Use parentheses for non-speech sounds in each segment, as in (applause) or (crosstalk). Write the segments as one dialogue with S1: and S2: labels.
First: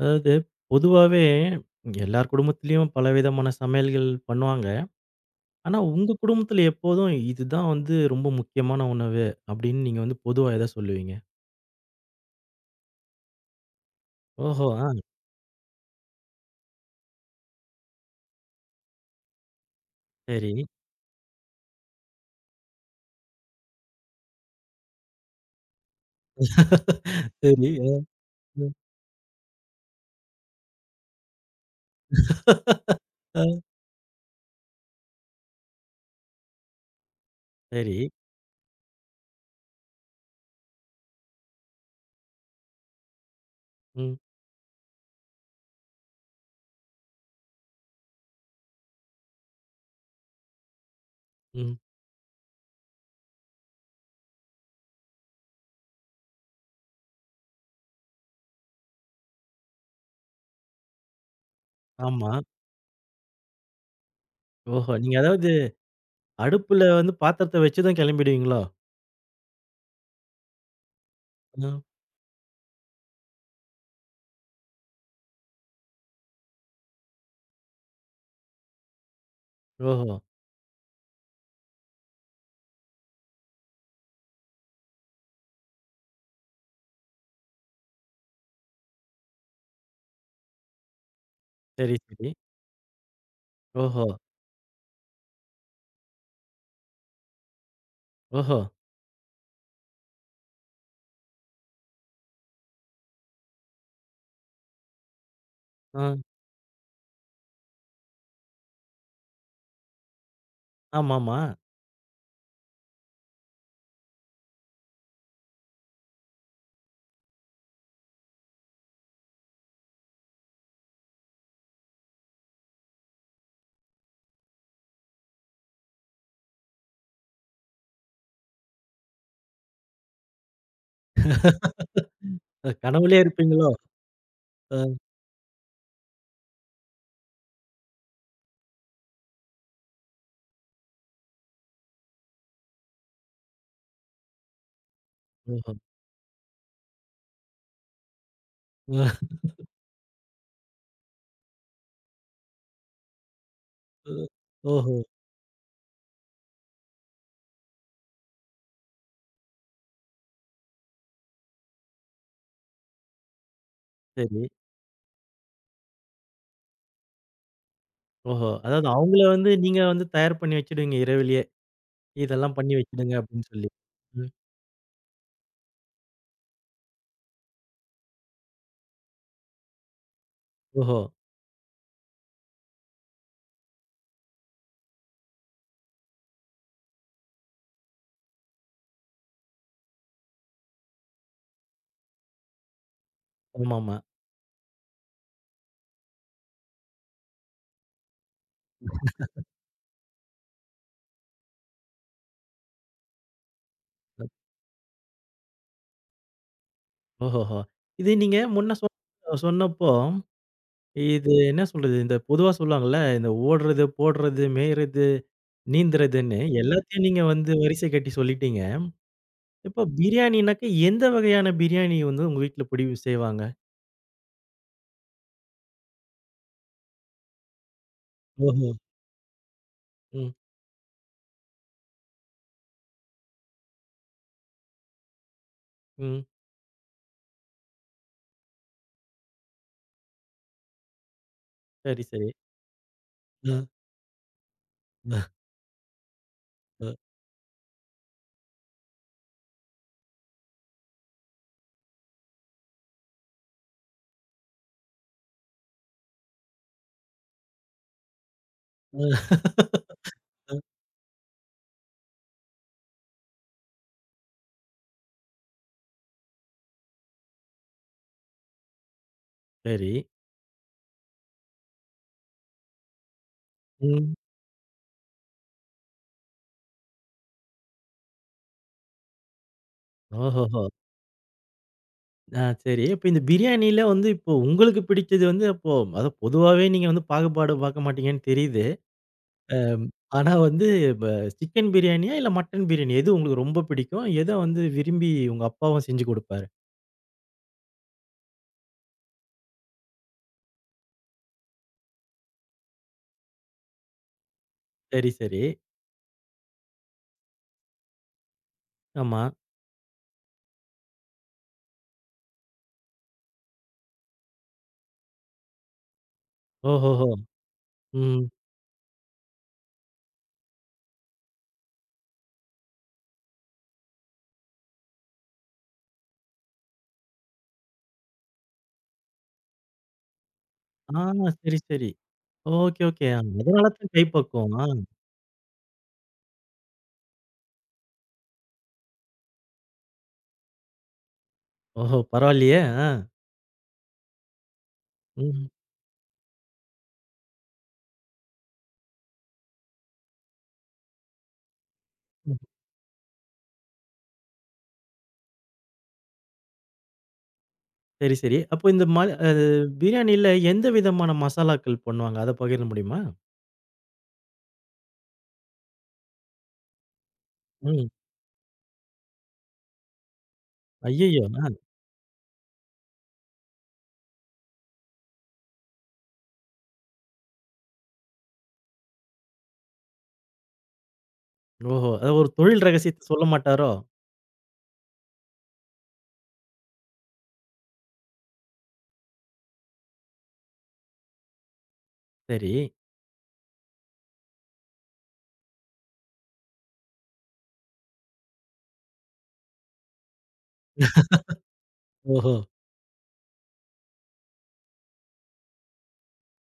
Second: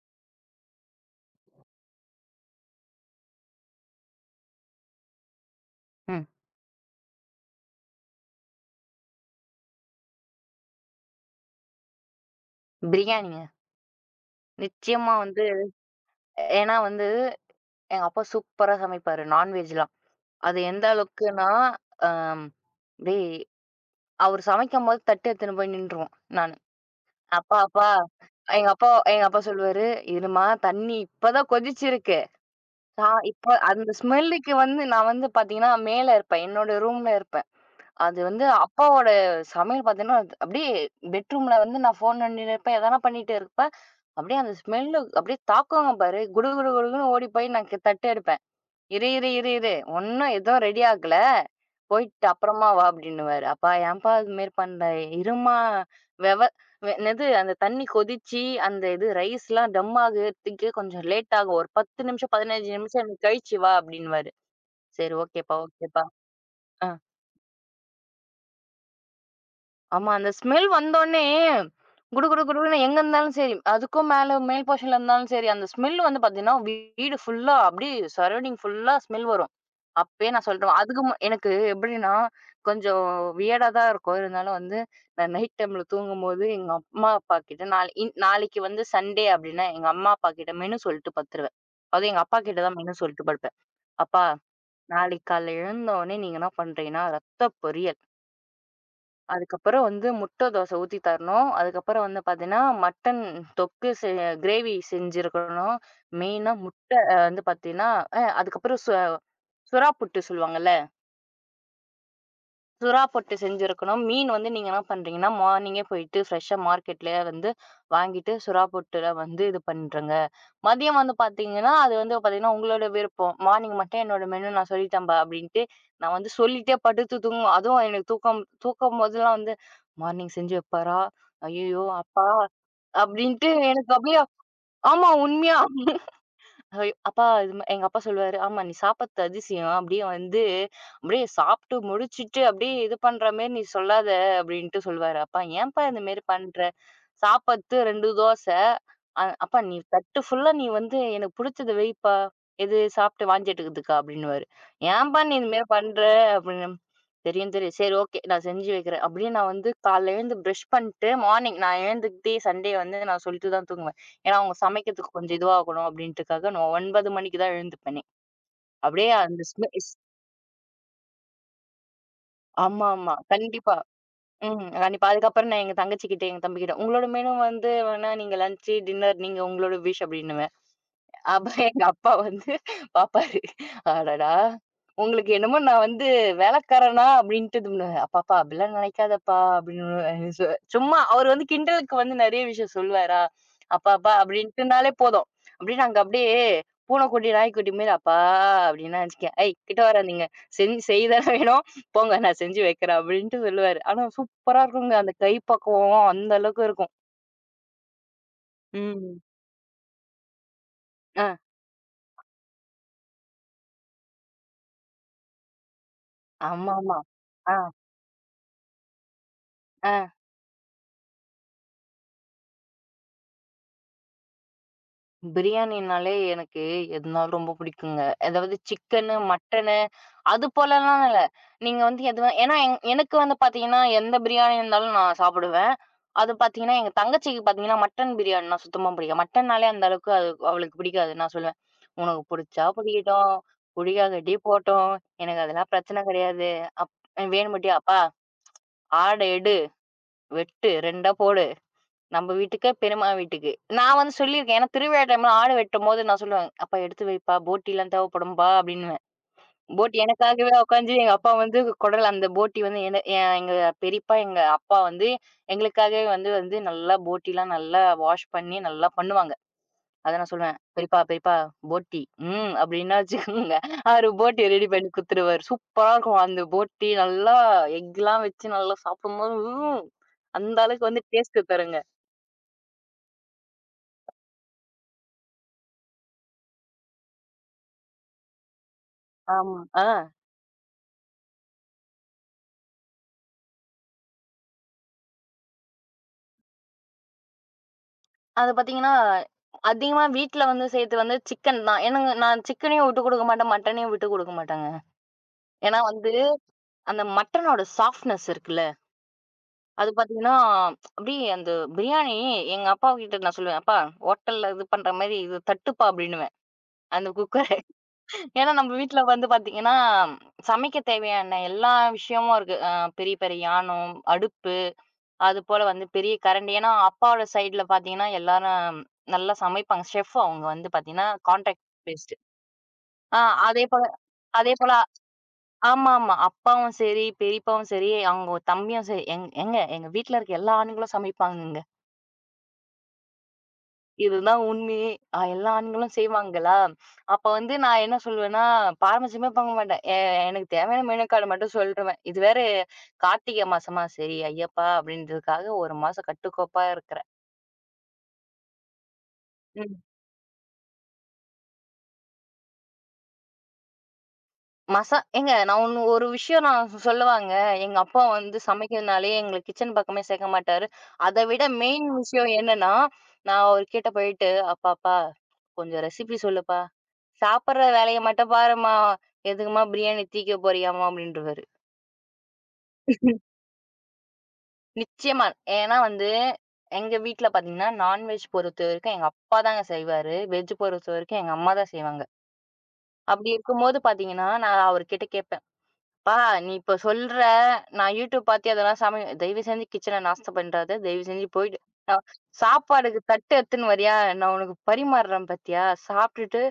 S1: அதாவது பொதுவாவே எல்லார் குடும்பத்திலயும் பலவிதமான சமையல்கள் பண்ணுவாங்க. ஆனா, உங்க
S2: ம்.
S1: குடும்பத்தில எப்போதும் இதுதான் வந்து ரொம்ப முக்கியமான உணவு அப்படின்னு நீங்க வந்து பொதுவா எத சொல்லுவீங்க?
S2: பிரியாணிங்க.
S1: ஓஹோ! ஆ
S2: நிச்சயமா வந்து ஏன்னா எங்க அப்பா சூப்பரா சமைப்பாரு. நான்வெஜ்லாம்.
S1: சரி.
S2: அது எந்த அளவுக்குன்னா, அம் டேய் அவரு சமைக்கும்போது தட்டு எடுத்துன்னு போய் நின்றுவோம் நானு.
S1: (laughs)
S2: "அப்பா,
S1: சரி. அ,
S2: அப்பா." எங்க
S1: ம்.
S2: அப்பா எங்க அப்பா சொல்லுவாரு, "இரும்மா தண்ணி இப்பதான் கொதிச்சிருக்கு." நான்
S1: அ,
S2: இப்ப அந்த ஸ்மெல்லுக்கு வந்து நான் வந்து பார்த்தீங்கன்னா, மேல இருப்பேன். என்னோட ரூம்ல இருப்பேன்.
S1: சரி.
S2: அது வந்து அப்பாவோட சமையல் பார்த்தீங்கன்னா, அது அப்படியே பெட்ரூம்ல வந்து நான் ஃபோன் நோண்டின்னு இருப்பேன். எதனா பண்ணிட்டு இருப்பேன்.
S1: ம்,
S2: அப்படியே அந்த ஸ்மெல்லு அப்படியே தாக்குங்க பாரு. குடு குடு குடுன்னு ஓடி போய் தட்டு எடுப்பேன். "இரு, இரு, இரு, இரு. ஒண்ணும் எதுவும் ரெடி ஆகல.
S1: ம்.
S2: போயிட்டு அப்புறமா வா" அப்படின்னுவாரு. "அப்பா ஏன்ப்பா இது மாரி பண்ற? இரும்மா. வெவ வெ என்னது அந்த தண்ணி கொதிச்சு, அந்த இது ரைஸ்லாம் டம் ஆகுறதுக்கே கொஞ்சம் லேட் ஆகும். ஒரு 10
S1: ஆமா.
S2: நிமிஷம், 15 நிமிஷம் எனக்கு கழிச்சு வா" அப்படின்னுவாரு.
S1: ஓஹோ! நீங்க
S2: "சரி
S1: அதாவது
S2: ஓகேப்பா, ஓகேப்பா."
S1: அடுப்புல
S2: ஆ.
S1: வந்து பாத்திரத்த வச்சுதான் கிளம்பிடுவீங்களோ?
S2: ஆமா. அந்த ஸ்மெல் வந்தோனே
S1: ம்.
S2: குடு குடு குடுன்னு எங்க இருந்தாலும் சரி, அதுக்கும் மேல மேல் போர்ஷன்ல இருந்தாலும் சரி, அந்த ஸ்மெல் வந்து பார்த்தீங்கன்னா, வீடு ஃபுல்லா அப்படியே சரௌண்டிங் ஃபுல்லா ஸ்மெல் வரும்.
S1: ஓஹோ!
S2: அப்பயே நான் சொல்றேன். அதுக்கு மு எனக்கு எப்படின்னா, கொஞ்சம் வியர்டா தான் இருக்கும். இருந்தாலும் வந்து நான் நைட் டைம்ல தூங்கும்போது எங்க அம்மா, அப்பா கிட்ட நாளைக்கு வந்து சண்டே அப்படின்னா, எங்க அம்மா, அப்பா கிட்ட மெனு சொல்லிட்டு படுத்துருவேன்.
S1: சரி,
S2: அதுவும் எங்க
S1: சரி.
S2: அப்பா கிட்ட தான் மெனு சொல்லிட்டு படுப்பேன்.
S1: ஓஹோ!
S2: "அப்பா, நாளைக்கு காலைல எழுந்தோனே நீங்க என்ன பண்றீங்கன்னா, ரத்த பொரியல்."
S1: ஓஹோ!
S2: அதுக்கப்புறம் வந்து முட்டை தோசை ஊத்தி தரணும். அதுக்கப்புறம் வந்து பார்த்தீங்கன்னா, மட்டன் தொக்கு செ கிரேவி செஞ்சிருக்கணும்.
S1: ஆ.
S2: மெயினா முட்டை அ வந்து பார்த்தீங்கன்னா, அதுக்கப்புறம் சுறா புட்டு சொல்லுவாங்கல்ல.
S1: ஆமாமா.
S2: சுறா பொட்டு செஞ்சிருக்கணும். மீன் வந்து நீங்க என்ன பண்றீங்கன்னா, மார்னிங்கே போயிட்டு ஃப்ரெஷ்ஷா மார்க்கெட்லயே வந்து வாங்கிட்டு சுறா பொட்டுல வந்து இது பண்றங்க. மதியம் வந்து பார்த்தீங்கன்னா, அது வந்து பார்த்தீங்கன்னா, உங்களோட விருப்பம். மார்னிங் மட்டும் என்னோட மெனு நான் சொல்லிட்டேன்பா அப்டின்ட்டு, நான் வந்து சொல்லிட்டே படுத்து தூங்கும் அதுவும் எனக்கு தூக்கம் தூக்கம் போதெல்லாம் வந்து, மார்னிங் செஞ்சு வைப்பாரா? ஐயய்யோ! அப்பா!
S1: அ கனவுலயே
S2: அப்டின்ட்டு
S1: இருப்பீங்களோ?
S2: எனக்கு அப்டியே.
S1: அ,
S2: ஆமா உண்மையா. ஐயோ! அப்பா இது ம எங்க அப்பா சொல்லுவாரு, "ஆமா நீ சாப்பிடுறது அதிசயம். அப்படியே வந்து அப்படியே சாப்பிட்டு முடிச்சுட்டு அப்படியே இது பண்ற மாரி நீ சொல்லாத" அப்படின்ட்டு சொல்லுவாரு. "அப்பா
S1: ஓஹோ!
S2: ஏன்ப்பா இந்த மாரி பண்ற? சாப்பாத்து 2 தோசை.
S1: ஆ,
S2: அப்பா நீ தட்டு ஃபுல்லா நீ வந்து எனக்கு புடிச்சத வைப்பா. எது சாப்பிட்டு வாந்தி எடுக்குதுக்கா" அப்படின்னுவாரு.
S1: ஓஹோ!
S2: "ஏன்ப்பா நீ இது மாரி பண்ற?" அப்படின்னு. "தெரியும் தெரியும். சரி ஓகே நான் செஞ்சு வைக்கிறேன்." அப்படியே நான் வந்து காலைல எழுந்து பிரஷ் பண்ணிட்டு மார்னிங் நான் எழுந்துக்கிட்டே சண்டே வந்து நான் சொல்லிட்டு தான் தூங்குவேன். ஏன்னா,
S1: சரி.
S2: அவங்க சமைக்கிறதுக்கு கொஞ்சம் இதுவாகணும் அப்படின்ட்டுக்காக நான் 9 மணிக்கு தான் எழுந்துப்பேனே.
S1: ஓஹோ! அதாவது
S2: அப்படியே
S1: அவங்கள
S2: அந்த
S1: வந்து
S2: ஸ்மெ
S1: நீங்க
S2: ஸ்
S1: வந்து தயார் பண்ணி வச்சுடுவீங்க இரவிலேயே. இதெல்லாம் பண்ணி வச்சுடுங்க
S2: ஆமாமா.
S1: அப்படின்னு சொல்லி.
S2: கண்டிப்பா.
S1: ம்.
S2: ம். கண்டிப்பா. அதுக்கப்புறம் நான் எங்க தங்கச்சிகிட்ட, எங்க தம்பிகிட்ட, "உங்களோட மெனு வந்து வேணா நீங்க லன்ச்சு, டின்னர் நீங்க உங்களோட விஷ்" அப்படின்னுவேன்.
S1: ஓஹோ!
S2: அப்ப எங்க அப்பா வந்து பாப்பாரு. அடடா! உங்களுக்கு என்னமோ நான் வந்து வேலைக்காரனா அப்டின்ட்டு இது பண்ணுவேன். "அப்பாப்பா அப்டிலாம் நினைக்காதப்பா" அப்படின்னு சொ சும்மா அவரு வந்து கிண்டலுக்கு வந்து நெறைய விஷயம் சொல்லுவாரா,
S1: ஆமாமா.
S2: அப்பாப்பா அப்படின்ட்டுனாலே போதும். அப்படியே நாங்க அப்படியே பூனைக்குட்டி, நாய்க்குட்டி மாரி அப்பா அப்படின்னா வச்சுக்கங்க, "ஐய் கிட்ட வராதீங்க. செய்ய தானே வேணும். போங்க நான் செஞ்சு வைக்கிறேன்" அப்படின்ட்டு சொல்லுவாரு. ஆனா சூப்பரா இருக்குங்க. அந்த கை பக்குவம் அந்த அளவுக்கு இருக்கும்.
S1: ஓஹோஹோ! இது நீங்க முன்ன
S2: ம்.
S1: சொன்னப்போ,
S2: ஆ.
S1: இது என்ன சொல்றது, இந்த பொதுவா சொல்லுவாங்கல்ல, இந்த ஓடுறது, போடுறது, மேய்றது, நீந்துறதுன்னு
S2: ஆமாமா.
S1: எல்லாத்தையும் நீங்க வந்து
S2: ஆ,
S1: வரிசை கட்டி சொல்லிட்டீங்க. இப்ப
S2: ஆ.
S1: பிரியாணினாக்க எந்த வகையான பிரியாணி வந்து உங்க வீட்ல பிடி செய்வாங்க?
S2: பிரியாணினாலே எனக்கு எதுனாலும் ரொம்ப பிடிக்குங்க. அதாவது
S1: ஓஹோ!
S2: சிக்கனு, மட்டனு
S1: ம்.
S2: அது போலலாம் இல்ல. நீங்க வந்து எதுவா ஏன்னா எனக்கு வந்து பார்த்தீங்கன்னா, எந்த பிரியாணி இருந்தாலும் நான் சாப்பிடுவேன்.
S1: ம்.
S2: அது பார்த்தீங்கன்னா, எங்க தங்கச்சிக்கு பார்த்தீங்கன்னா, மட்டன் பிரியாணினா சுத்தமா பிடிக்காது. மட்டன்னாலே அந்த அளவுக்கு அது அவளுக்கு பிடிக்காது. நான் சொல்லுவேன்,
S1: சரி,
S2: "உனக்கு
S1: சரி.
S2: புடிச்சா பிடிக்கட்டும்,
S1: அ,
S2: புடிக்காதட்டி போட்டும்.
S1: அ,
S2: எனக்கு அதெல்லாம் பிரச்சனை கிடையாது.
S1: அ,
S2: அப் வேணும்பாட்டி அப்பா ஆட எடு, வெட்டு 2ஆ போடு." நம்ம வீட்டுக்கு, பெரியம்மா வீட்டுக்கு. நான் வந்து சொல்லியிருக்கேன். ஏன்னா திருவிழா டைம்ல ஆடு வெட்டும்போது நான் சொல்லுவேன். "அப்பா எடுத்து வைப்பா, போட்டிலாம் தேவைப்படும்பா" அப்டின்னுவேன். போட்டி எனக்காகவே
S1: அ.
S2: உட்காந்து எங்க அப்பா வந்து குடல் அந்த போட்டி வந்து என எ எங்க பெரியப்பா, எங்க அப்பா வந்து எங்களுக்காகவே வந்து வந்து நல்லா போட்டிலாம் நல்லா வாஷ் பண்ணி நல்லா பண்ணுவாங்க.
S1: சரி.
S2: அத நான் சொல்லுவேன். "பெரியப்பா, பெரியப்பா போட்டி, ம்" அப்டின்னா வச்சுக்கோங்க. அவரு
S1: ம்.
S2: போட்டிய ரெடி பண்ணி குடுத்துருவாரு. சூப்பரா இருக்கும். அந்த போட்டி நல்லா எக்லாம் வச்சு நல்லா சாப்பிடும்போது, ம், அந்த
S1: ஓஹோஹோ!
S2: அளவுக்கு வந்து டேஸ்ட்டு தருங்க.
S1: ஆ சரி. இப்ப இந்த பிரியாணில வந்து இப்போ உங்களுக்கு பிடிச்சது வந்து அப்போ அத பொதுவாவே நீங்க வந்து பாகுபாடு பார்க்க மாட்டீங்கன்னு தெரியுது.
S2: ஆமா.
S1: அம்
S2: ஆ.
S1: ஆனா வந்து ப சிக்கன் பிரியாணியா? இல்ல மட்டன் பிரியாணி எது உங்களுக்கு ரொம்ப பிடிக்கும்? எத வந்து விரும்பி உங்க அப்பாவும் செஞ்சு குடுப்பாரு?
S2: அது பாத்தீங்கன்னா, அதிகமா வீட்ல வந்து செய்றது வந்து சிக்கன் தான். ஏன்னாங்க நான் சிக்கனையும் விட்டு குடுக்க மாட்டேன், மட்டனையும் விட்டு குடுக்க மாட்டேங்க.
S1: சரி, சரி.
S2: ஏன்னா வந்து அந்த மட்டனோட சாஃப்ட்னஸ் இருக்குல்ல,
S1: ஆமா.
S2: அது பாத்தீங்கன்னா, அப்படியே அந்த பிரியாணி எங்க அப்பாகிட்ட நான் சொல்லுவேன், "அப்பா ஹோட்டல்ல இது பண்ற மாரி இது தட்டுப்பா" அப்படின்னுவேன்.
S1: ஓஹோஹோ!
S2: அந்த குக்கர.
S1: ம்.
S2: ஏன்னா நம்ம வீட்ல வந்து பாத்தீங்கன்னா, சமைக்க தேவையான எல்லா விஷயமும் இருக்கு. பெரிய பெரிய யானம், அடுப்பு, அதுபோல வந்து பெரிய கரண்டி. ஏன்னா, அப்பாவோட சைட்ல பார்த்தீங்கன்னா, எல்லாரும் நல்லா சமைப்பாங்க. செஃப் அவங்க வந்து
S1: ஆ
S2: பார்த்தீங்கன்னா,
S1: சரி,
S2: கான்ட்ராக்ட்
S1: சரி.
S2: பேஸ்டு.
S1: Okay, okay.
S2: ஆ.
S1: அதனால
S2: அதேபோல
S1: தான் கைப்பக்குவம். ஆ.
S2: அதேபோல ஆமாமா. அப்பாவும் சரி, பெரியப்பாவும் சரி, அவங்க தம்பியும் சரி, எங்க வீட்ல இருக்க எல்லா ஆண்களும் சமைப்பாங்கங்க.
S1: ஓஹோ! பரவாயில்லையே! ஆ.
S2: இதுதான் உண்மையே. அ
S1: ம்.
S2: எல்லா ஆண்களும் செய்வாங்களா? அப்ப வந்து நான் என்ன சொல்வேன்னா, பாரம்பரியமே பார்க்க மாட்டேன். எனக்கு தேவையான மெனு கார்டு மட்டும் சொல்ருவேன். இது
S1: ம்.
S2: வேற கார்த்திகை மாசமா, சரி ஐயப்பா! அப்படின்றதுக்காக 1 மாசம் கட்டுக்கோப்பா இருக்கிறேன்.
S1: சரி, சரி. அப்போ இந்த ம அ
S2: ம்.
S1: பிரியாணில எந்த விதமான மசாலாக்கள் பண்ணுவாங்க? அத பகிர முடியுமா?
S2: ஏங்க நான் ஒண்ணு ஒரு விஷயம் நான் சொல்லவாங்க. எங்க
S1: ம்.
S2: அப்பா வந்து சமைக்கிறதுனாலே எங்கள கிச்சன் பக்கமே சேர்க்க மாட்டாரு.
S1: ஐய்யயோ!
S2: அத விட மெயின் விஷயம் என்னன்னா, நான் அவர்கிட்ட போயிட்டு, "அப்பாப்பா கொஞ்சம் ரெசிபி சொல்லுப்பா. சாப்படுற வேலைய மட்டும் பாரும்மா. எதுக்கும்மா பிரியாணி தீக்க போறியாம்மா?" அப்படின்றவாரு.
S1: ஓஹோ! அது ஒரு தொழில் ரகசியத்த சொல்ல மாட்டாரோ?
S2: நிச்சயமா. ஏன்னா வந்து எங்க வீட்ல பார்த்தீங்கன்னா, நான்வெஜ் பொறுத்தவரைக்கும் எங்க அப்பா தாங்க செய்வாரு. வெஜ் பொறுத்தவரைக்கும் எங்க அம்மா தான் செய்வாங்க.
S1: சரி.
S2: அப்படி இருக்கும்போது பார்த்தீங்கன்னா, நான் அவர்கிட்ட கேட்பேன். "அப்பா, நீ இப்ப சொல்ற, நான் YouTube பாத்து அதெல்லாம் சமைய தயவு செஞ்சு கிச்சன நாஸ்தி பண்றாத. தயவு செஞ்சு போயிட்டு அ
S1: ஓஹோ!
S2: சாப்பாடுக்கு தட்டு எடுத்துன்னு வரியா? நான் உனக்கு பரிமாறுறேன் பாத்தியா? சாப்ட்டுட்டு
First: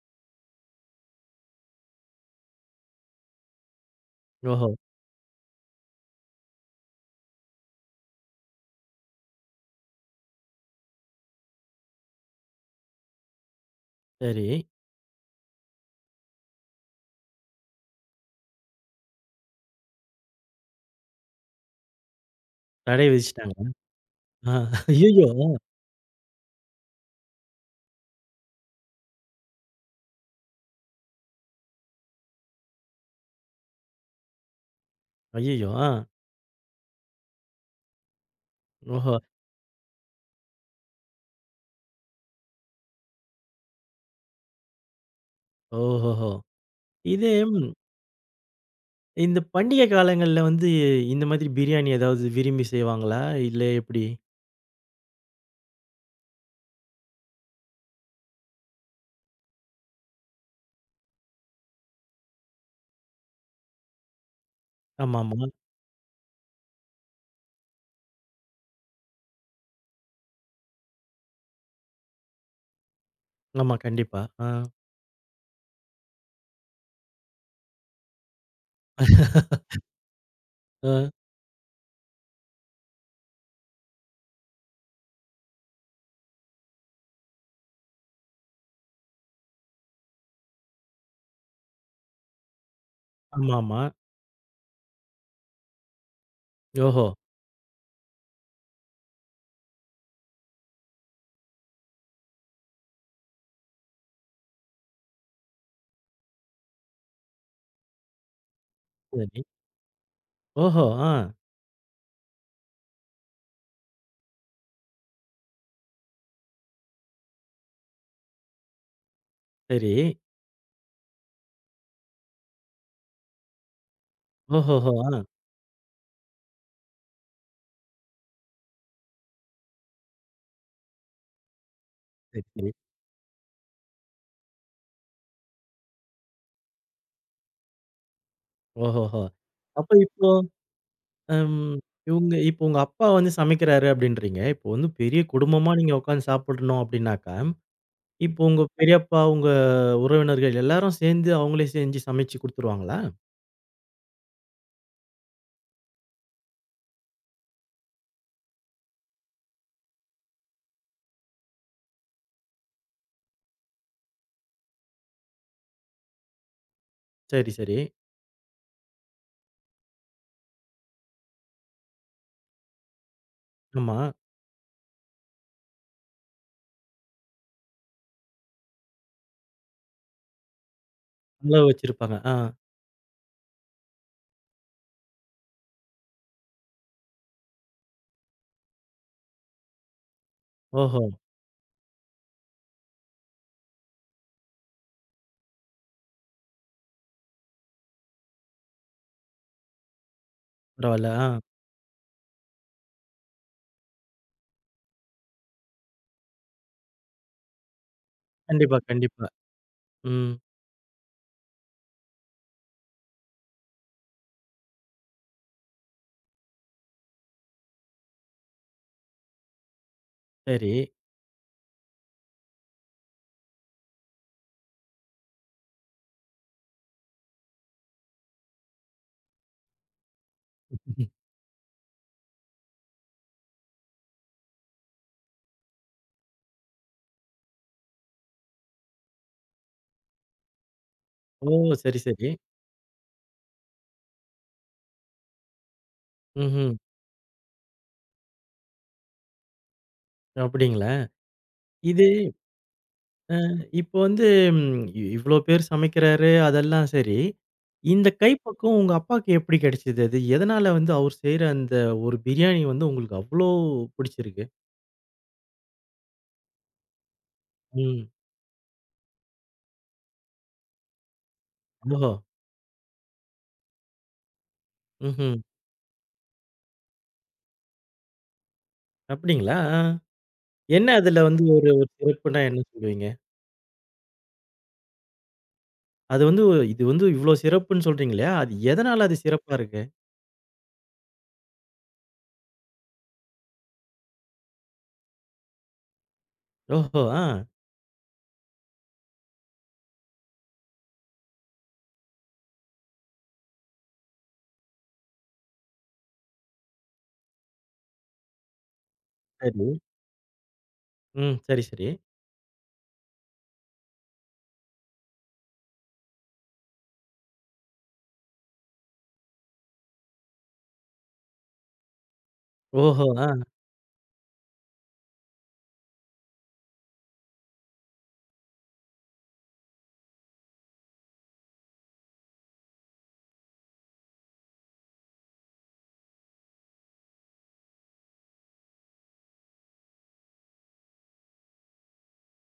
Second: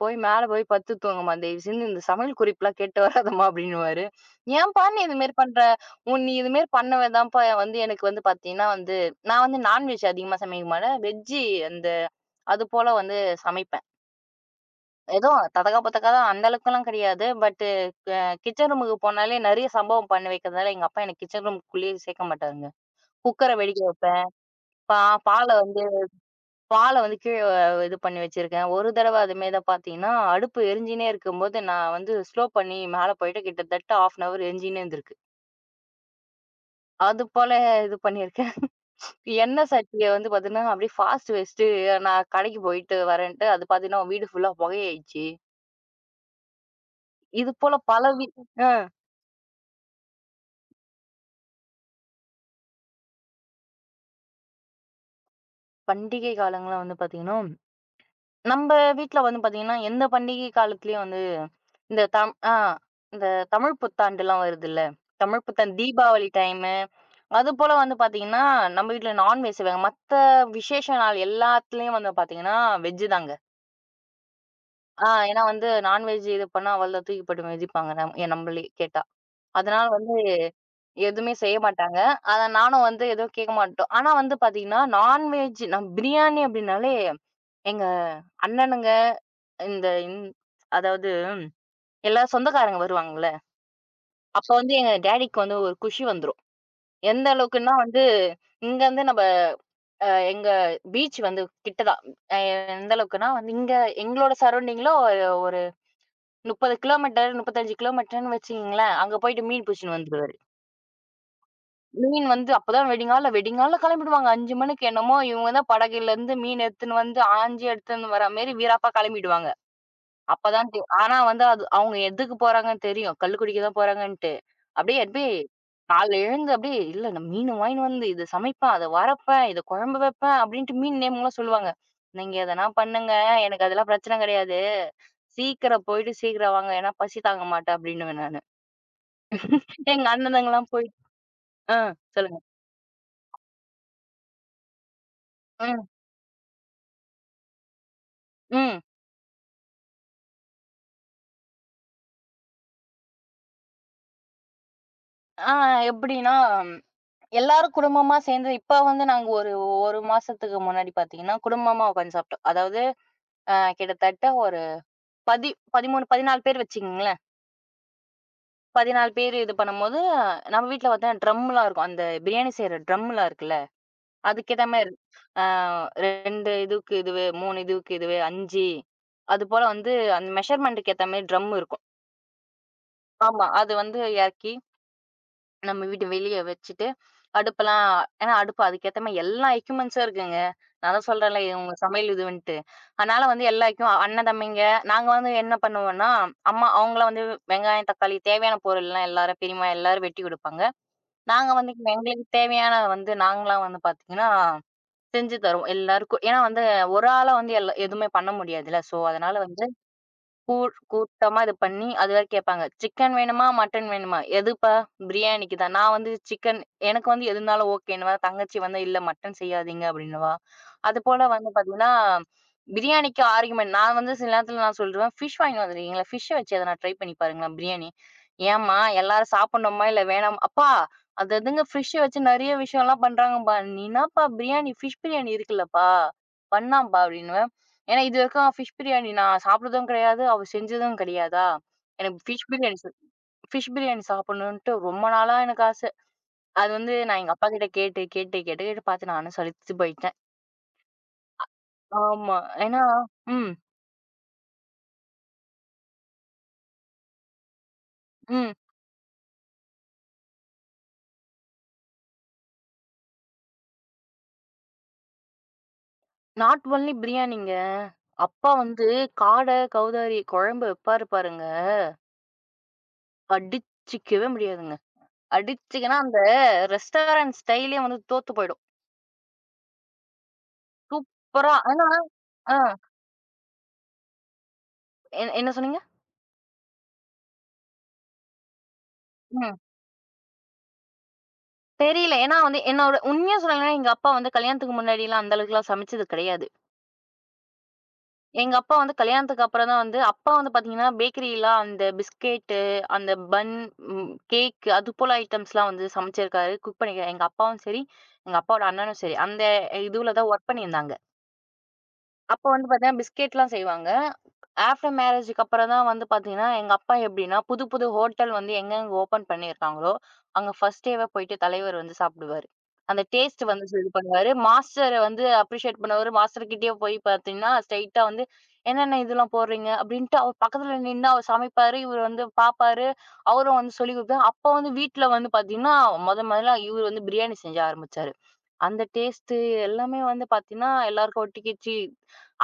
S2: போய் மேல போய் படுத்து தூங்கும்மா. தயவு செஞ்சு இந்த சமையல் குறிப்புலாம் கேட்டு வராதம்மா" அப்டின்னுவாரு.
S1: ஓஹோ!
S2: ஏன்பா நீ இது மாரி பண்ற? நீ இது மாரி பண்ணவே தான்ப்பா வந்து எனக்கு வந்து பாத்தீங்கன்னா வந்து நான் வந்து நான்வெஜ் அதிகமா சமைக்க மாட்டேன். வெஜ்ஜி அந்த அது போல வந்து சமைப்பேன்.
S1: சரி.
S2: ஏதோ ததகா புதகா தான் அந்த அளவுக்குலாம் கிடையாது. பட்டு அ கிச்சன் ரூமுக்கு போனாலே நெறைய சம்பவம் பண்ணி வைக்கிறதால, எங்க அப்பா எனக்கு கிச்சன் ரூம்க்குள்ளேயே சேர்க்க மாட்டாருங்க.
S1: தடை
S2: குக்கர
S1: விதிச்சுட்டாங்க.
S2: வெடிக்க வைப்பேன்.
S1: ஆ.
S2: பா
S1: ஐய்யய்யோ!
S2: பால
S1: ஆ.
S2: வந்து பால வந்து கீழ இது பண்ணி வச்சிருக்கேன். ஒரு தடவ அதுமாரி தான் பார்த்தீங்கன்னா, அடுப்பு எரிஞ்சுனே இருக்கும்போது, நான் வந்து ஸ்லோ பண்ணி மேல போயிட்டு கிட்டத்தட்ட 1/2 எரிஞ்சுனே இருந்திருக்கு.
S1: ஐய்யய்யோ! ஆ.
S2: அது போல இது பண்ணியிருக்கேன்.
S1: ஓஹோ!
S2: எண்ணெய் சட்டிய வந்து பார்த்தீங்கன்னா, அப்படியே ஃபாஸ்ட் வச்சுட்டு நான் கடைக்கு போயிட்டு வரேன்ட்டு, அது பார்த்தீங்கன்னா வீடு ஃபுல்லா புகையாயிடுச்சு.
S1: ஓஹோஹோ! இதே
S2: இது
S1: ம்
S2: போல பல வி அ.
S1: இந்த பண்டிகை காலங்கள்ல வந்து இந்த மாதிரி பிரியாணி ஏதாவது விரும்பி செய்வாங்களா? இல்ல எப்படி?
S2: பண்டிகை காலங்கள்லாம் வந்து பார்த்தீங்கன்னா, நம்ப வீட்ல வந்து பார்த்தீங்கன்னா, எந்த பண்டிகை காலத்துலயும் வந்து இந்த தம் ஆ இந்த தமிழ் புத்தாண்டுலாம் வருதுல்ல. தமிழ்
S1: ஆமாமா.
S2: புத்தாண்டு தீபாவளி டைமு, அதுபோல வந்து பார்த்தீங்கன்னா, நம்ம வீட்ல நான்வெஜ் செய்வாங்க. மத்த விசேஷ நாள் எல்லாத்துலயும் வந்து பார்த்தீங்கன்னா, வெஜ் தாங்க.
S1: ஆமா. கண்டிப்பா. ஆ.
S2: ஆ ஏன்னா வந்து நான்வெஜ் இது பண்ணா அவ்வளதான் தூக்கி போட்டு மிதிப்பாங்க நம்மளயே கேட்டா. அதனால வந்து
S1: ஆ.
S2: எதுவுமே செய்ய மாட்டாங்க. அத நானும் வந்து எதுவும் கேட்க மாட்டோம். ஆனா வந்து பார்த்தீங்கன்னா, நான்வெஜ் நம் பிரியாணி அப்படின்னாலே எங்க அண்ணனுங்க, இந்த இந் அதாவது எல்லா சொந்தக்காரங்க வருவாங்கல்ல.
S1: ஆமாமா.
S2: அப்ப வந்து எங்க டாடிக்கு வந்து ஒரு குஷி வந்துரும்.
S1: ஓஹோ!
S2: எந்த அளவுக்குன்னா வந்து, இங்கருந்து நம்ப அ எங்க பீச் வந்து கிட்ட தான். அ எந்த அளவுக்குன்னா வந்து இங்க எங்களோட சரவுண்டிங்ல ஒரு ஒரு 30 கிலோமீட்டர், 35 கிலோமீட்டர்ன்னு வச்சுக்கங்களேன். அங்க
S1: சரி.
S2: போயிட்டு மீன் புடிச்சுன்னு வந்துருவாரு.
S1: ஓஹோ! ஆ.
S2: மீன் வந்து அப்பதான் வெடிங்கால வெடிங்கால கெளம்பிடுவாங்க. 5 மணிக்கு என்னமோ இவங்க தான் படகுலேருந்து மீன் எடுத்துன்னு வந்து, ஆஞ்சு எடுத்துன்னு வர மாரி வீராப்பா கெளம்பிடுவாங்க.
S1: சரி.
S2: அப்பதான் தெ ஆனா வந்து அது அவங்க எதுக்கு போறாங்கன்னு தெரியும். கல்லு குடிக்க தான் போறாங்கன்ட்டு.
S1: ஓஹோஹோ!
S2: அப்படியே
S1: ஆ.
S2: அப்படியே காலைல எழுந்து அப்படியே "இல்ல நான் மீன் வாங்கின்னு வந்து இத சமைப்பேன், அத வறுப்பேன், இத குழம்பு வைப்பேன்" அப்படின்ட்டு மீன் நேம்லாம் சொல்லுவாங்க. "நீங்க
S1: சரி,
S2: எதனா
S1: சரி.
S2: பண்ணுங்க. எனக்கு அதெல்லாம் பிரச்சனை கிடையாது. சீக்கிரம் போயிட்டு சீக்கிரம் வாங்க. ஏன்னா பசி தாங்க மாட்டேன்" அப்படின்னுவேன் நானு.
S1: ஓஹோஹோ! அப்ப
S2: எங்க
S1: இப்போ
S2: அண்ணனுங்கலாம் போய்.
S1: அம்.
S2: ஆ.
S1: இவுங்க
S2: சொல்லுங்க.
S1: இப்போ உங்க அப்பா வந்து சமைக்கிறாரு அப்டின்றீங்க. இப்போ வந்து பெரிய குடும்பமா
S2: ம்,
S1: நீங்க உட்காந்து சாப்பிடணும் அப்டின்னாக்கா, இப்போ உங்க
S2: ம்.
S1: பெரியப்பா, உங்க உறவினர்கள் எல்லாரும் சேர்ந்து அவங்களே செஞ்சு சமைச்சு குடுத்துருவாங்களா?
S2: ஆ எப்படின்னா, ம், எல்லாரும் குடும்பமா சேர்ந்து இப்ப வந்து நாங்க ஒரு 1 மாசத்துக்கு முன்னாடி பார்த்தீங்கன்னா, குடும்பமா உட்காந்து சாப்பிட்டோம். அதாவது கிட்டத்தட்ட ஒரு பதி 13, 14 பேர் வச்சுக்கங்களேன்.
S1: சரி, சரி.
S2: 14 பேர் இது பண்ணும்போது, நம்ம வீட்ல பார்த்தீங்கன்னா ட்ரம்லாம் இருக்கும். அந்த பிரியாணி செய்ற ட்ரம்லாம் இருக்குல்ல,
S1: ஆமா.
S2: அதுக்கேத்த மாரி ஆ 2 இதுக்கு இதுவு, 3 இதுவுக்கு இதுவு, 5 அதுபோல வந்து அந்த மெஷர்மென்ட்க்கு ஏத்த மாரி ட்ரம்
S1: அளவு
S2: இருக்கும்.
S1: வச்சிருப்பாங்க. ஆ.
S2: ஆமா. அது வந்து எறக்கி நம்ம வீட்டு வெளிய வச்சுட்டு, அடுப்பெல்லாம் ஏன்னா அடுப்பு அதுக்கேத்த மாரி எல்லா எக்யூப்மெண்ட்ஸும் இருக்குங்க. நான்
S1: ஓஹோ!
S2: தான் சொல்றேன்ல, இவங்க சமையல் இதுவன்ட்டு. அதனால வந்து எல்லா எக்யூ அண்ணன், தம்பிங்க நாங்க வந்து என்ன பண்ணுவோம்னா, அம்மா அவங்கள வந்து வெங்காயம், தக்காளி தேவையான பொருள்லாம் எல்லாரும் பெரியம்மா எல்லாரும் வெட்டி குடுப்பாங்க.
S1: பரவால்ல. ஆ.
S2: நாங்க வந்து எங்களுக்கு தேவையான வந்து நாங்களா வந்து பாத்தீங்கன்னா, செஞ்சு தருவோம் எல்லாருக்கும். ஏன்னா வந்து ஒரு ஆளா வந்து எல்லா எதுவுமே பண்ண
S1: கண்டிப்பா,
S2: முடியாதுல்ல. ஸோ
S1: கண்டிப்பா.
S2: அதனால வந்து
S1: ம்.
S2: கூழ் கூட்டமா இது பண்ணி அது வேற கேட்பாங்க. "சிக்கன் வேணுமா? மட்டன் வேணுமா?" "எதுப்பா?" "பிரியாணிக்கு தான்." நான் வந்து சிக்கன் எனக்கு வந்து எது இருந்தாலும் ஓகேன்னுவேன். தங்கச்சி வந்து "இல்ல மட்டன் செய்யாதீங்க" அப்படின்னுவா.
S1: சரி.
S2: அதுபோல வந்து பார்த்தீங்கன்னா, பிரியாணிக்கு ஆர்குமென்ட் நான் வந்து சில நேரத்தில நான் சொல்ருவேன், "ஃபிஷ் வாங்கிட்டு வந்துருக்கீங்களா? ஃபிஷ் வச்சு எதனா ட்ரை பண்ணி பாருங்களேன் பிரியாணி." "ஏம்மா எல்லாரும் சாப்பிடணுமா? இல்ல வேணாமா?" "அப்பா அது அதுங்க ஃபிஷ் வச்சு நெறைய விஷயம்லாம் பண்றாங்கப்பா. நீ என்னப்பா பிரியாணி ஃபிஷ் பிரியாணி இருக்குல்லப்பா, பண்ணலாம்ப்பா" அப்படின்னுவேன். ஏன்னா இதுவரைக்கும் ஃபிஷ் பிரியாணி நான் சாப்பிட்டதும் கிடையாது. அவ செஞ்சதும் கிடையாதா.
S1: ஓ! சரி,
S2: எனக்கு
S1: சரி.
S2: ஃபிஷ் பிரியாணி சு ஃபிஷ் பிரியாணி சாப்பிடணுன்ட்டு ரொம்ப நாளா எனக்கு ஆசை. அது
S1: ம்ஹ்ம்.
S2: வந்து நான் எங்க அப்பா கிட்ட கேட்டு, கேட்டு, கேட்டு, கேட்டு பார்த்து நானும் சலித்து போயிட்டேன்.
S1: அப்டிங்களா? இது
S2: ஆமா. ஏன்னா ம்,
S1: இப்போ வந்து ம், இவ்ளோ பேர் சமைக்கிறாரு, அதெல்லாம் சரி. இந்த
S2: ம்.
S1: கைப்பக்குவம் உங்க அப்பாக்கு எப்படி கிடைச்சது அது? எதனால வந்து அவர் செய்ற அந்த ஒரு பிரியாணி வந்து உங்களுக்கு அவ்ளோ பிடிச்சிருக்கு?
S2: நாட் ஒன்லி பிரியாணிங்க.
S1: ம்.
S2: அப்பா வந்து காட, கௌதாரி குழம்பு வைப்பாரு பாருங்க.
S1: ஓஹோ!
S2: அடிச்சுக்கவே முடியாதுங்க.
S1: ம்ஹ்ம்.
S2: அடிச்சுக்கன்னா அந்த ரெஸ்டாரண்ட் ஸ்டைலே வந்து தோத்து போயிடும்.
S1: அப்படிங்களா? ஆ. என்ன அதுல வந்து
S2: சூப்பரா
S1: ஒரு ஒரு
S2: ஆனா
S1: சிறப்புன்னா
S2: ஆ
S1: என்ன சொல்லுவீங்க?
S2: என்ன என்ன சொன்னீங்க?
S1: அது வந்து ஒரு- இது வந்து இவ்ளோ சிறப்புன்னு சொல்றீங்க இல்லையா? அது எதனால அது சிறப்பா
S2: ம்.
S1: இருக்கு?
S2: தெரியல. ஏன்னா வந்து என்னோட உண்மையா சொல்லணும்னா, எங்க அப்பா வந்து கல்யாணத்துக்கு முன்னாடிலாம் அந்த அளவுக்குலாம் சமைச்சது கிடையாது.
S1: ஓஹோ! ஆ.
S2: எங்க அப்பா வந்து கல்யாணத்துக்கு அப்புறம் தான் வந்து அப்பா வந்து பார்த்தீங்கன்னா, பேக்கரில அந்த பிஸ்கெட்டு, அந்த பன், ம் கேக்கு அது போல ஐட்டம்ஸ்லாம் வந்து சமைச்சிருக்காரு. குக் பண்ணியிருக்காரு. எங்க அப்பாவும் சரி, எங்க அப்பாவோட அண்ணனும் சரி, அந்த
S1: சரி.
S2: இதுல தான் வொர்க் பண்ணியிருந்தாங்க.
S1: ம். சரி, சரி.
S2: அப்ப வந்து பார்த்தீங்கன்னா, பிஸ்கெட்லாம் செய்வாங்க. ஆஃப்டர் மேரேஜுக்கு அப்புறம் தான் வந்து பார்த்தீங்கன்னா, எங்க அப்பா எப்படின்னா, புது புது ஹோட்டல் வந்து எங்கெங்க ஓப்பன் பண்ணியிருக்காங்களோ, அங்க ஃபர்ஸ்ட் டேவே போயிட்டு தலைவர் வந்து சாப்பிடுவாரு. அந்த
S1: ஓஹோ! ஆ.
S2: டேஸ்ட் வந்து இது பண்ணுவாரு. மாஸ்டர வந்து அப்ரிஷியேட் பண்ணுவாரு. மாஸ்டர் கிட்டயே போய் பார்த்தீங்கன்னா, ஸ்ட்ரெயிட்டா வந்து, "என்னென்ன இதெல்லாம் போடுறீங்க?" அப்படின்ட்டு அவர் பக்கத்துல நின்னு அவர் சமைப்பாரு. இவரு வந்து பார்ப்பாரு. அவரும் வந்து சொல்லிக் குடுப்பாரு. அப்ப வந்து வீட்ல வந்து பார்த்தீங்கன்னா, மொதல்ல இவரு வந்து பிரியாணி செஞ்ச ஆரம்பிச்சாரு. அந்த டேஸ்ட்டு எல்லாமே வந்து பார்த்தீங்கன்னா, எல்லாருக்கும் ஒட்டிக்கிச்சு.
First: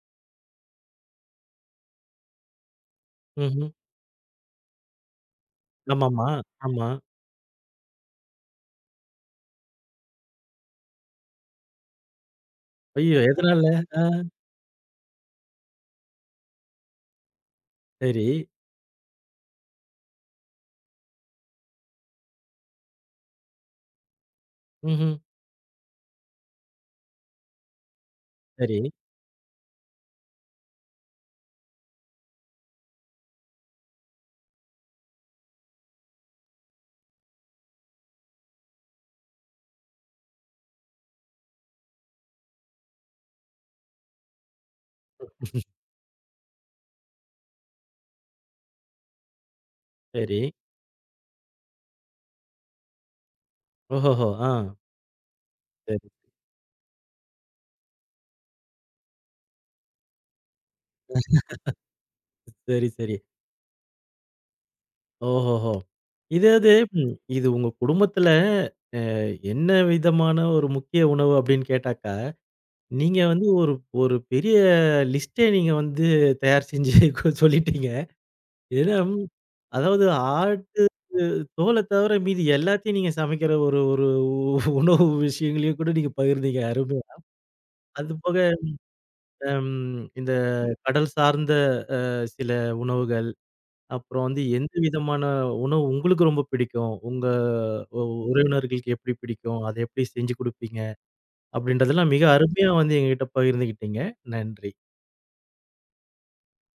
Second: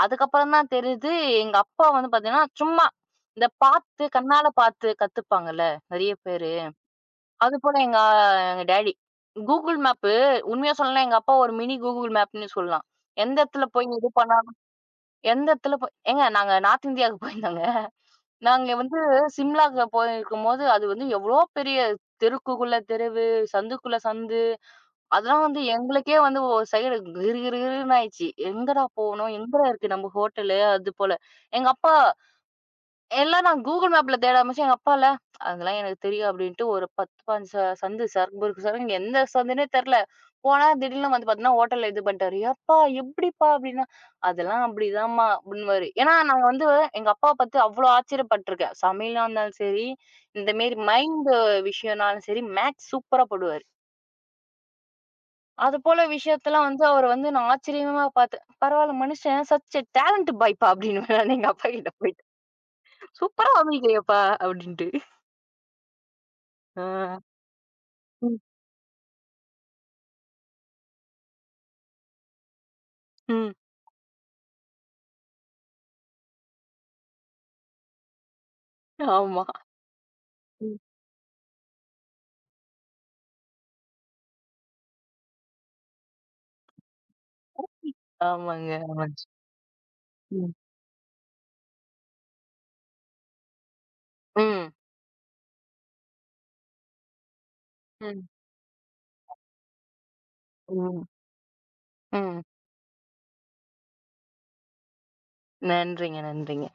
S2: அதுக்கப்புறம் தான் தெரியுது, எங்க அப்பா வந்து பார்த்தீங்கன்னா, சும்மா இந்த
S1: ம்ஹ்ம்.
S2: பார்த்து கண்ணால பார்த்து கத்துப்பாங்கல்ல நெறைய
S1: ஆமாமா.
S2: பேரு.
S1: ஆமா.
S2: அதுபோல எங்க எங்க டாடி. கூகுள் மேப்பு உண்மையா சொல்லணும்னா எங்க அப்பா ஒரு மினி கூகுள் மேப்ன்னு சொல்லலாம்.
S1: ஐயோ!
S2: எந்த
S1: எதனால?
S2: இடத்துல போய்
S1: ஆ.
S2: இது பண்ணாலும் எந்த இடத்துல போய் ஏங்க நாங்க நார்த் இந்தியாவுக்கு போயிருந்தோங்க.
S1: சரி.
S2: நாங்க வந்து சிம்லாக்கு போயிருக்கும்போது, அது வந்து எவ்வளோ பெரிய தெருக்குக்குள்ள தெருவு, சந்துக்குள்ள சந்து.
S1: ம்ஹ்ம்.
S2: அதெல்லாம் வந்து எங்களுக்கே வந்து ஒரு சைடு கிறு கிறு கிறுன்னு ஆயிடுச்சு.
S1: சரி,
S2: எங்கடா போகணும்? எங்கடா இருக்கு நம்ம ஹோட்டலு? அது போல. எங்க அப்பா எல்லாம் நான் Google மேப்ல தேட ஆரம்பிச்சேன். எங்க அப்பா இல்ல, "அதெல்லாம் எனக்கு தெரியும்" அப்படின்ட்டு ஒரு 10, 15 சந்து சர்க்கு சருக்குன்னு எந்த சந்துன்னே தெரியல. போனா திடீர்னு வந்து பார்த்தீங்கன்னா, ஹோட்டல்ல இது பண்ணிட்டாரு. "ஏப்பா எப்படிப்பா?" அப்படின்னா, "அதெல்லாம் அப்படிதாம்மா" அப்படின்னுவாரு. ஏன்னா நான் வந்து எங்க அப்பாவ பார்த்து அவ்வளோ ஆச்சரியப்பட்டுருக்கேன். சமையலா இருந்தாலும் சரி,
S1: சரி.
S2: இந்த மாரி மைண்ட் விஷயம்னாலும் சரி, மேத்ஸ் சூப்பரா போடுவாரு.
S1: ஓஹோஹோ! ஆ.
S2: அதுபோல
S1: சரி,
S2: விஷயத்தலாம் வந்து அவர வந்து நான் ஆச்சரியமா பார்த்தேன். "பரவாயில்ல மனுஷன் சச் எ டேலண்ட் பாய்ப்பா" அப்படின்னுவேன் நானு எங்க அப்பா கிட்ட போயிட்டு.
S1: சரி, சரி.
S2: "சூப்பரா சமைக்கிறியேப்பா" அப்படின்ட்டு.
S1: ஓஹோஹோ! இதாவது ம்
S2: ஆ.
S1: இது உங்க குடும்பத்துல
S2: ம்.
S1: என்ன விதமான ஒரு முக்கிய உணவு அப்படின்னு கேட்டாக்கா, நீங்க வந்து
S2: ம்.
S1: ஒரு ஒரு பெரிய லிஸ்ட்டே நீங்க வந்து தயார் செஞ்சு (laughs) சொல்லிட்டீங்க. ஏன்னா,
S2: ஆமா.
S1: அதாவது
S2: ம்.
S1: ஆட்டு தோல தவிர மீதி எல்லாத்தையும் நீங்க சமைக்கிற ஒரு ஒரு உணவு விஷயங்களையும் கூட நீங்க பகிர்ந்தீங்க. அருமையா. அது போக,
S2: ஆமாங்க. ஆமாங்க.
S1: அம் இந்த
S2: ம்.
S1: கடல் சார்ந்த சில உணவுகள். அப்புறம் வந்து
S2: ம்.
S1: எந்த விதமான உணவு உங்களுக்கு ரொம்ப பிடிக்கும்? உங்க உ
S2: ம்.
S1: உறவினர்களுக்கு எப்படி பிடிக்கும்? அத எப்படி செஞ்சு குடுப்பீங்க?
S2: ம்.
S1: அப்படின்றதெல்லாம் மிக
S2: ம்.
S1: அருமையா வந்து எங்ககிட்ட பகிர்ந்துகிட்டீங்க. நன்றி.
S2: நன்றிங்க, நன்றிங்க.